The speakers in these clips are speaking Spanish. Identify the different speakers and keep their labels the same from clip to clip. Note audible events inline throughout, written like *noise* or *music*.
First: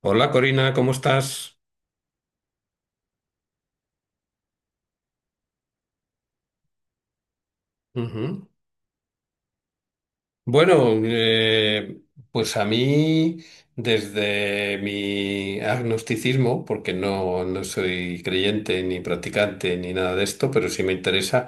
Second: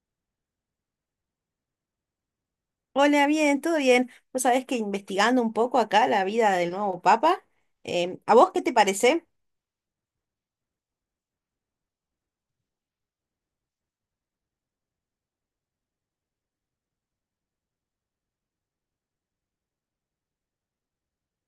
Speaker 1: Hola Corina, ¿cómo estás?
Speaker 2: Hola, bien, todo bien. Vos sabés que investigando un poco acá la vida del nuevo Papa, ¿a
Speaker 1: Ujú.
Speaker 2: vos qué te parece?
Speaker 1: Bueno, pues a mí, desde mi agnosticismo, porque no soy creyente ni practicante ni nada de esto, pero sí me interesa.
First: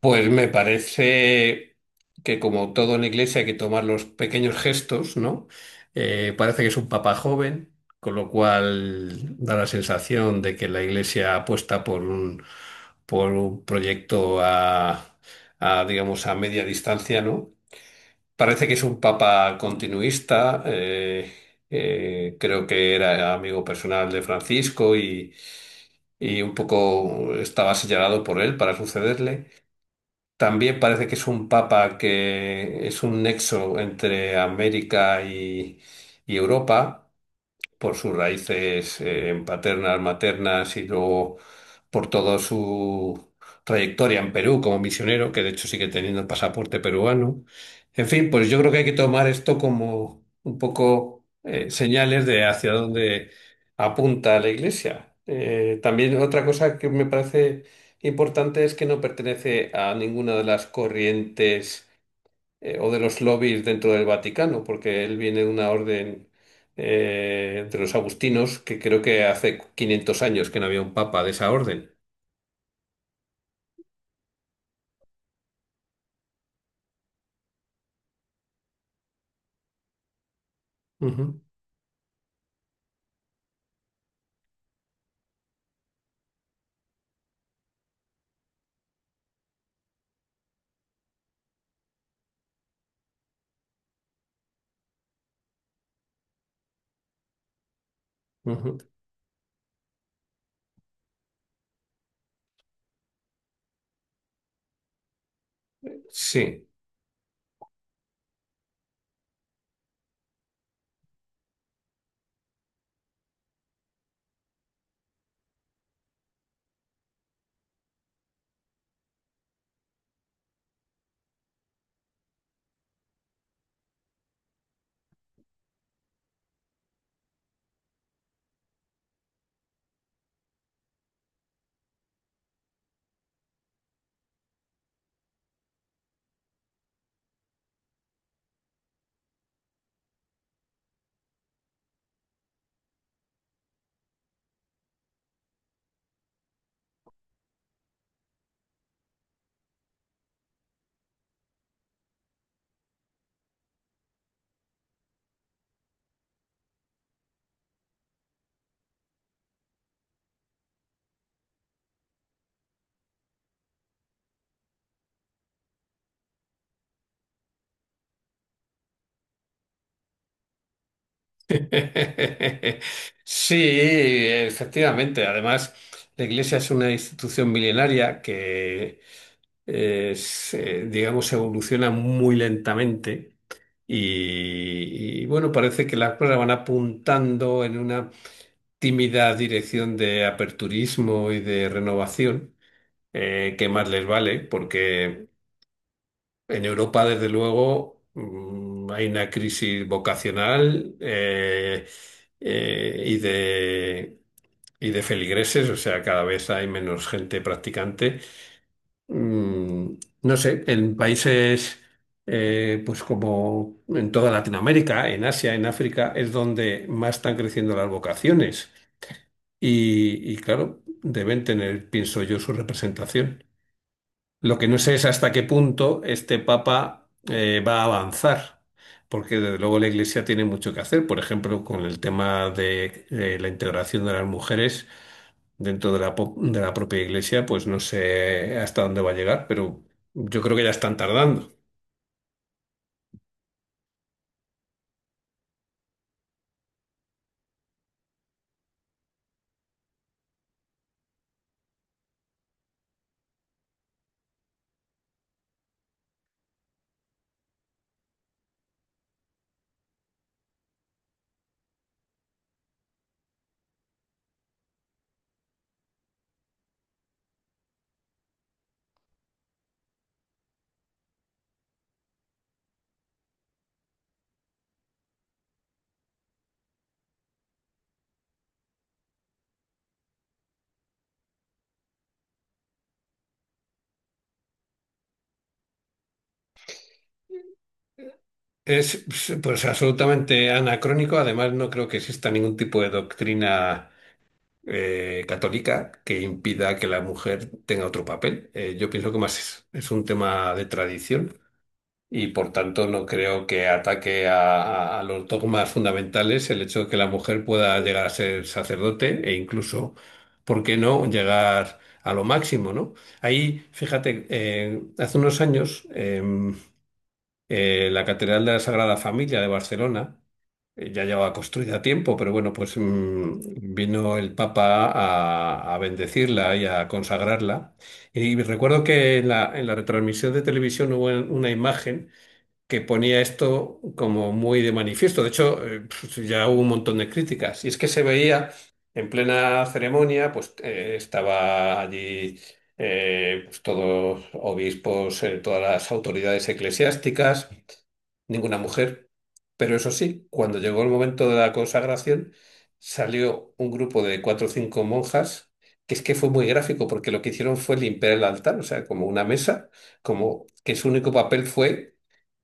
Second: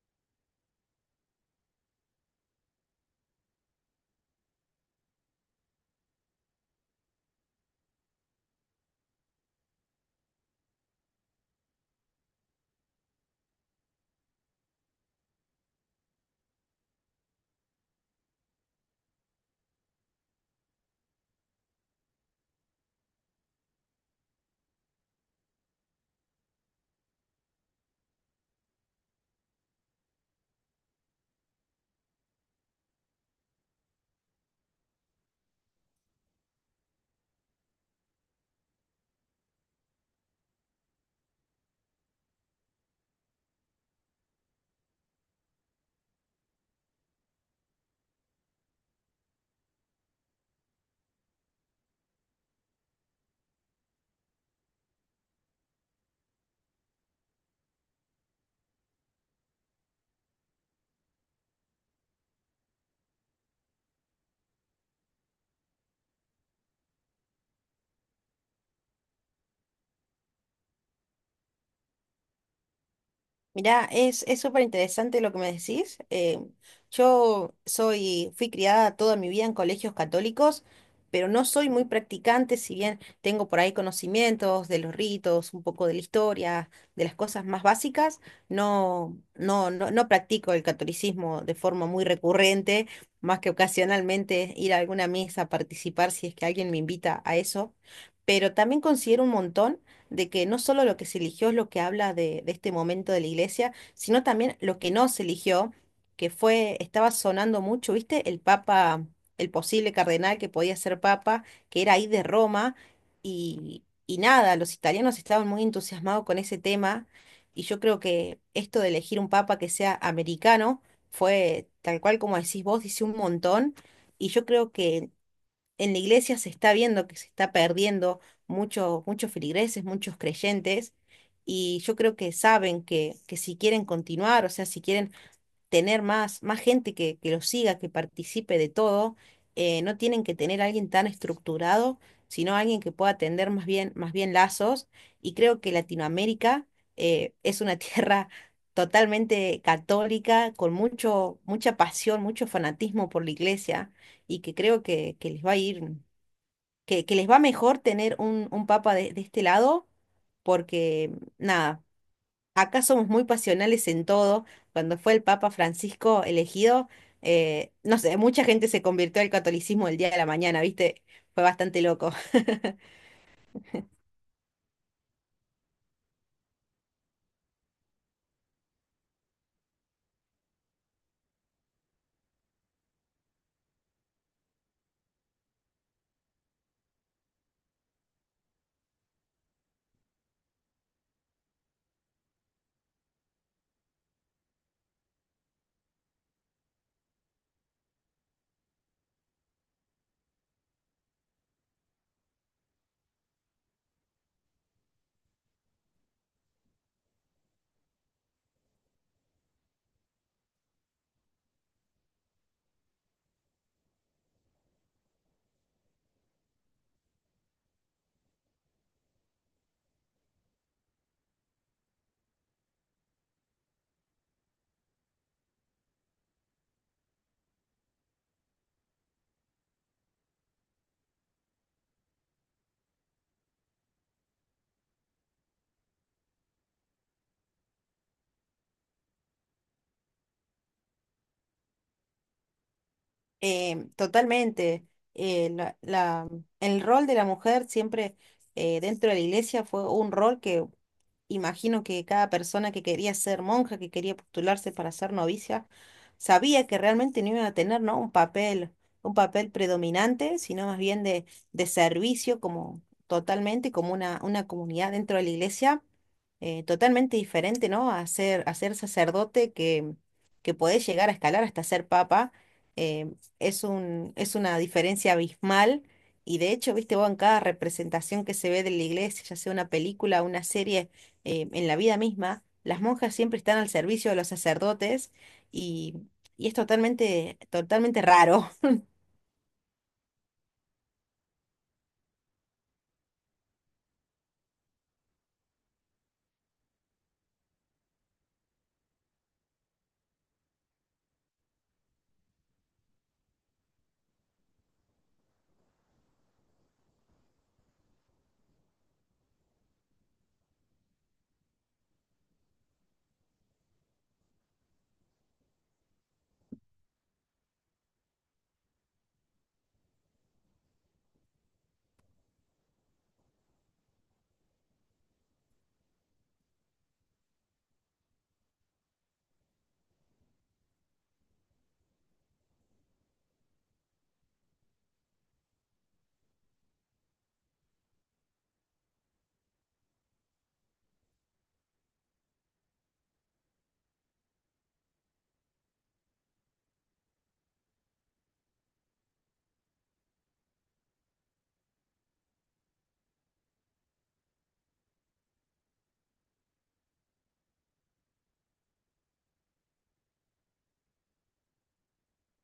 Speaker 1: Pues me parece que como todo en la iglesia hay que tomar los pequeños gestos, ¿no? Parece que es un papa joven, con lo cual da la sensación de que la iglesia apuesta por un proyecto a digamos, a media distancia, ¿no? Parece que es un papa continuista, creo que era amigo personal de Francisco y un poco estaba señalado por él para sucederle. También parece que es un papa que es un nexo entre América y Europa por sus raíces paternas, maternas y luego por toda su trayectoria en Perú como misionero, que de hecho sigue teniendo el pasaporte peruano. En fin, pues yo creo que hay que tomar esto como un poco señales de hacia dónde apunta la Iglesia. También otra cosa que me parece importante es que no pertenece a ninguna de las corrientes o de los lobbies dentro del Vaticano, porque él viene de una orden de los agustinos, que creo que hace quinientos años que no había un papa de esa orden.
Speaker 2: Mirá, es súper interesante lo que me decís. Yo soy, fui criada toda mi vida en colegios católicos, pero
Speaker 1: Ujú,
Speaker 2: no soy muy practicante, si bien tengo por ahí conocimientos de los ritos, un poco de la historia, de las cosas más básicas, no, no, no, no practico el catolicismo de forma muy recurrente, más que ocasionalmente ir a alguna misa a participar si es que alguien me invita a eso. Pero
Speaker 1: ujú.
Speaker 2: también considero un montón de que no solo lo que se eligió es lo que habla de este momento de la iglesia, sino también lo que no se eligió, que
Speaker 1: Sí.
Speaker 2: fue, estaba sonando mucho, ¿viste? El papa, el posible cardenal que podía ser papa, que era ahí de Roma, y nada, los italianos estaban muy entusiasmados con ese tema, y yo creo que esto de elegir un papa que sea americano fue, tal cual como decís vos, dice un montón. Y yo creo que en la iglesia se está viendo que se está perdiendo muchos feligreses, muchos creyentes, y yo creo que saben que si quieren continuar, o sea, si quieren tener más, más gente que los siga, que participe de todo, no tienen que tener a alguien tan estructurado, sino alguien que pueda tender más bien lazos, y creo que Latinoamérica es una *laughs* tierra totalmente católica, con mucho, mucha pasión, mucho fanatismo por la iglesia, y que creo que les va a ir que les va mejor tener un papa de este lado, porque nada, acá somos muy pasionales en todo. Cuando fue el Papa Francisco elegido, no sé, mucha gente se convirtió al catolicismo el día de la mañana, ¿viste? Fue bastante loco.
Speaker 1: *laughs*
Speaker 2: *laughs*
Speaker 1: Sí, efectivamente. Además, la Iglesia es una institución milenaria que, digamos, evoluciona muy lentamente. Y, y bueno, parece que las cosas van apuntando en una tímida dirección de aperturismo y de renovación, que más les vale, porque en Europa, desde luego, hay una crisis vocacional eh, y de, y de feligreses, o sea, cada vez hay menos gente practicante. Mm, no sé, en países... pues como en toda Latinoamérica, en Asia, en África, es donde más están creciendo las vocaciones y claro, deben tener, pienso yo, su representación. Lo que no sé es hasta qué punto este Papa va a avanzar, porque desde luego la Iglesia tiene mucho que hacer, por ejemplo, con el tema de la integración de las mujeres dentro de de la propia Iglesia. Pues no sé hasta dónde va a llegar, pero yo creo que ya están tardando.
Speaker 2: Totalmente. eh, la- la- el rol de la mujer siempre dentro de la iglesia fue un rol que imagino que cada persona que quería ser monja, que quería postularse para ser novicia, sabía que realmente no iba a tener, ¿no?, un papel predominante, sino más bien de servicio como totalmente, como una comunidad dentro de la iglesia, totalmente diferente, ¿no?, a ser sacerdote que podés llegar a escalar hasta ser papa. eh, es una diferencia abismal. Y de hecho, viste vos, en cada representación que se ve de la iglesia, ya sea una película, una serie, en la vida misma, las monjas siempre están al servicio de los sacerdotes y, y es totalmente, totalmente raro,
Speaker 1: Es pues absolutamente anacrónico. Además, no creo que exista ningún tipo de doctrina católica que impida que la mujer tenga otro papel. Yo pienso que es un tema de tradición, y por tanto no creo que ataque a los dogmas fundamentales el hecho de que la mujer pueda llegar a ser sacerdote e incluso, ¿por qué no?, llegar a lo máximo, ¿no? Ahí, fíjate, hace unos años... la Catedral de la Sagrada Familia de Barcelona ya llevaba construida tiempo, pero bueno, pues mm, vino el Papa a bendecirla y a consagrarla. Y recuerdo que en en la retransmisión de televisión hubo una imagen que ponía esto como muy de manifiesto. De hecho, pues ya hubo un montón de críticas. Y es que se veía en plena ceremonia, pues estaba allí pues todos obispos, todas las autoridades eclesiásticas, ninguna mujer. Pero eso sí, cuando llegó el momento de la consagración, salió un grupo de cuatro o cinco monjas, que es que fue muy gráfico, porque lo que hicieron fue limpiar el altar, o sea, como una mesa, como que su único papel fue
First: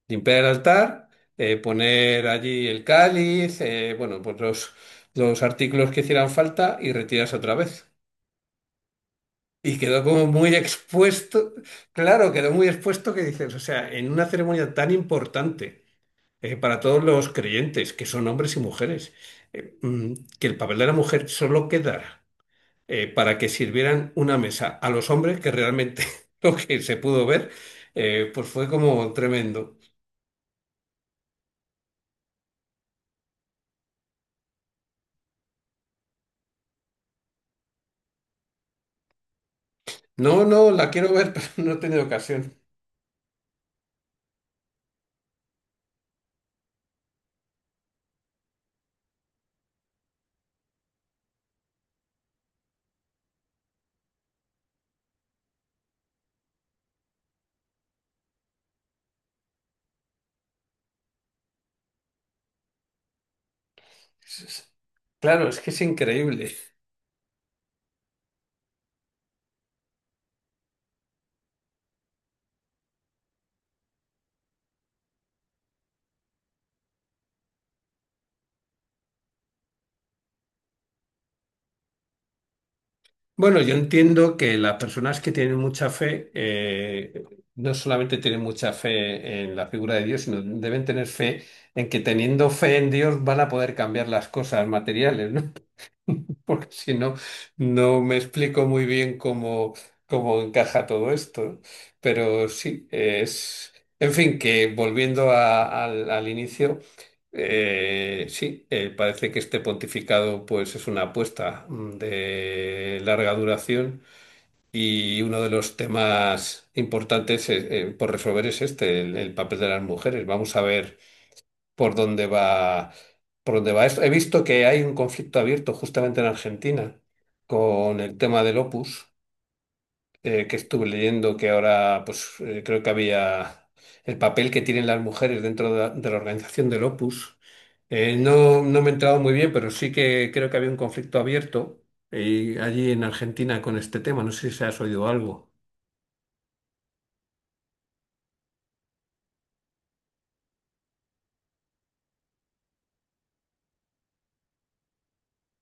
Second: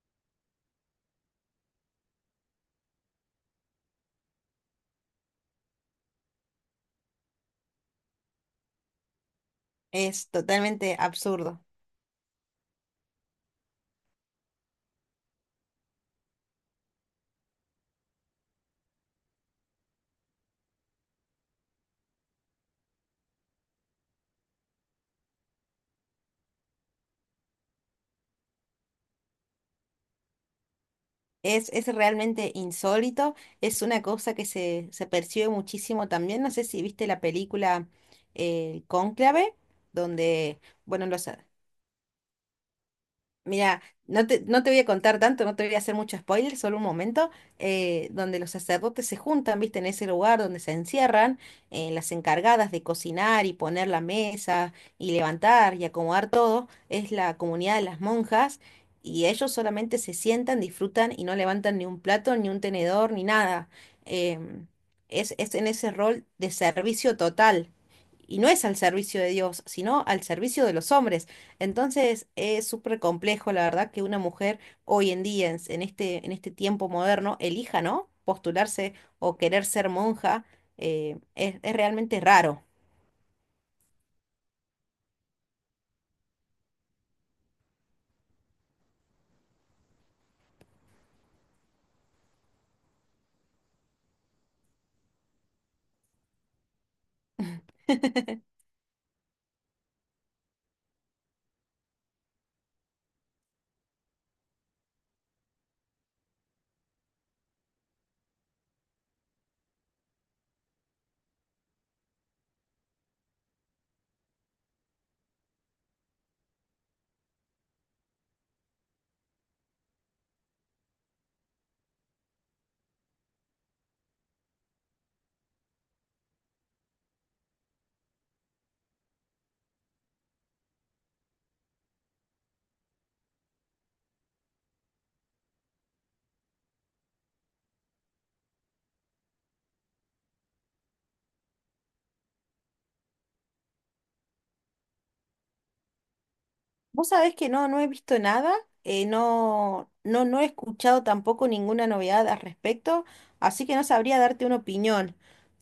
Speaker 1: limpiar el altar, poner allí el cáliz, bueno, pues los artículos que hicieran falta y retirarse otra vez. Y
Speaker 2: *laughs*
Speaker 1: quedó como
Speaker 2: es
Speaker 1: muy
Speaker 2: totalmente
Speaker 1: expuesto,
Speaker 2: absurdo.
Speaker 1: claro, quedó muy expuesto, que dices, o sea, en una ceremonia tan importante para todos los creyentes, que son hombres y mujeres, mm, que el papel de la mujer solo quedara para que sirvieran una mesa a los hombres, que realmente *laughs* lo que se pudo ver, pues fue como tremendo.
Speaker 2: Es realmente insólito, es una cosa que se percibe muchísimo también. No sé si viste la película Cónclave,
Speaker 1: No,
Speaker 2: donde,
Speaker 1: no, la
Speaker 2: bueno,
Speaker 1: quiero
Speaker 2: los...
Speaker 1: ver, *laughs* pero no he tenido ocasión.
Speaker 2: Mira, no te voy a contar tanto, no te voy a hacer mucho spoiler, solo un momento, donde los sacerdotes se juntan, viste, en ese lugar donde se encierran, las encargadas de cocinar y poner la mesa y levantar y acomodar todo, es la comunidad de las monjas, y ellos solamente se sientan, disfrutan y no levantan ni un plato, ni un tenedor, ni nada.
Speaker 1: Es-
Speaker 2: Em,
Speaker 1: es- Claro,
Speaker 2: es
Speaker 1: es
Speaker 2: en
Speaker 1: que es
Speaker 2: ese rol de
Speaker 1: increíble.
Speaker 2: servicio total. Y no es al servicio de Dios, sino al servicio de los hombres, entonces es súper complejo, la verdad, que una mujer hoy en día, en este tiempo moderno, elija, ¿no?, postularse o querer ser monja. Es realmente raro.
Speaker 1: Bueno, yo entiendo que las personas que tienen mucha fe, no solamente tienen mucha fe en la figura de Dios, sino deben tener fe en que teniendo fe en Dios van a poder cambiar las cosas materiales, ¿no? Porque si no, no me
Speaker 2: *laughs*
Speaker 1: explico muy bien cómo, cómo encaja todo esto. Pero sí, es... En fin, que volviendo al inicio, sí, parece que este pontificado pues es una apuesta mm, de larga duración, y uno de los temas importantes por resolver es este, el papel de las mujeres. Vamos a ver por dónde va, por dónde va esto. He visto que hay un conflicto abierto justamente en Argentina con el tema del Opus, que estuve leyendo que ahora, pues creo que había el papel que tienen las mujeres dentro de de la organización del Opus. No me he entrado muy bien, pero sí que creo que había un conflicto abierto allí en Argentina con este tema. No sé si has oído algo.
Speaker 2: Vos sabés que no, no he visto nada, no he escuchado tampoco ninguna novedad al respecto, así que no sabría darte una opinión,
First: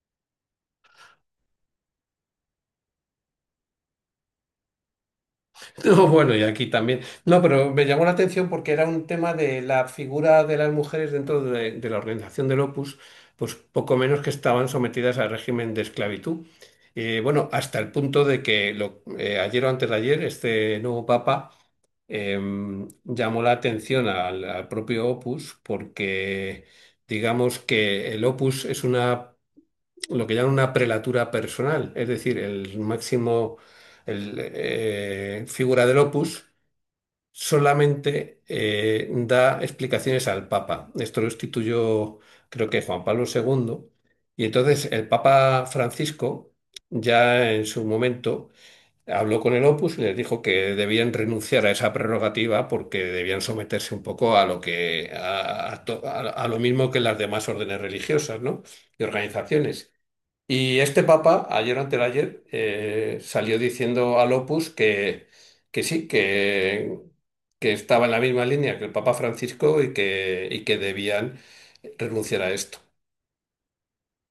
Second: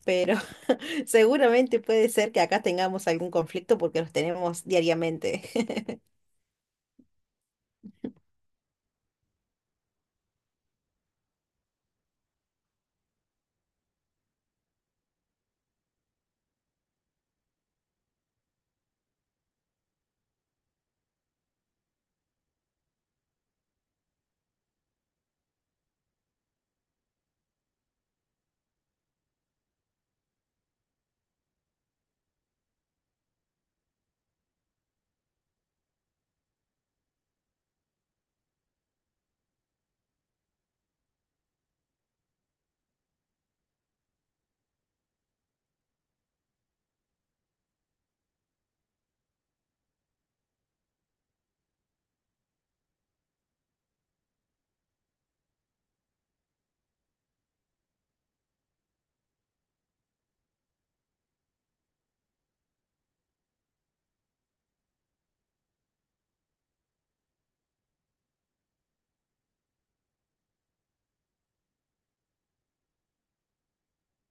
Speaker 2: pero *laughs* seguramente puede ser que acá tengamos algún conflicto porque los tenemos diariamente.
Speaker 1: *laughs* No, bueno, y aquí también. No, pero me llamó la atención porque era un tema de la figura de las mujeres dentro de la organización del Opus, pues poco menos que estaban sometidas al régimen de esclavitud. Bueno, hasta el punto de que ayer o antes de ayer, este nuevo papa em, llamó la atención al propio Opus, porque digamos que el Opus es una, lo que llaman una prelatura personal, es decir, el máximo, el figura del opus, solamente da explicaciones al Papa. Esto lo instituyó, creo que, Juan Pablo II. Y entonces el Papa Francisco, ya en su momento, habló con el opus y les dijo que debían renunciar a esa prerrogativa, porque debían someterse un poco a lo que, a lo mismo que las demás órdenes religiosas, ¿no?, y organizaciones. Y este papa, ayer o anteayer, salió diciendo al Opus que sí, que estaba en la misma línea que el Papa Francisco y que debían renunciar a esto.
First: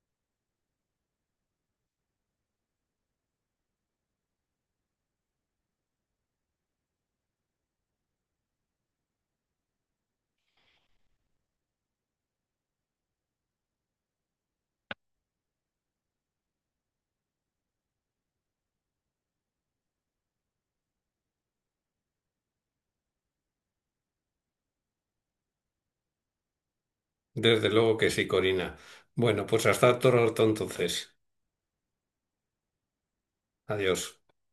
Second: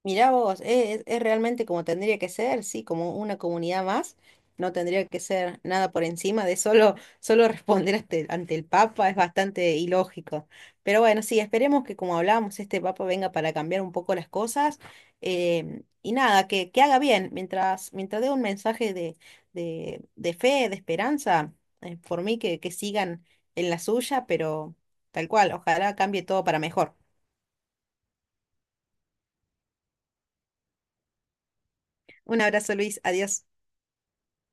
Speaker 2: Mirá vos, es realmente como tendría que ser, sí, como una comunidad más. No tendría que ser nada por encima de solo, *laughs* solo responder ante, ante el Papa, es bastante ilógico. Pero bueno, sí, esperemos que como hablábamos, este Papa venga para cambiar un poco las cosas. Y nada, que haga bien, mientras, mientras dé un mensaje de fe, de esperanza, por mí que sigan en la suya, pero tal cual, ojalá cambie todo para mejor.
Speaker 1: Desde luego que sí, Corina. Bueno, pues hasta otro rato entonces.
Speaker 2: Un abrazo, Luis, adiós.
Speaker 1: Adiós.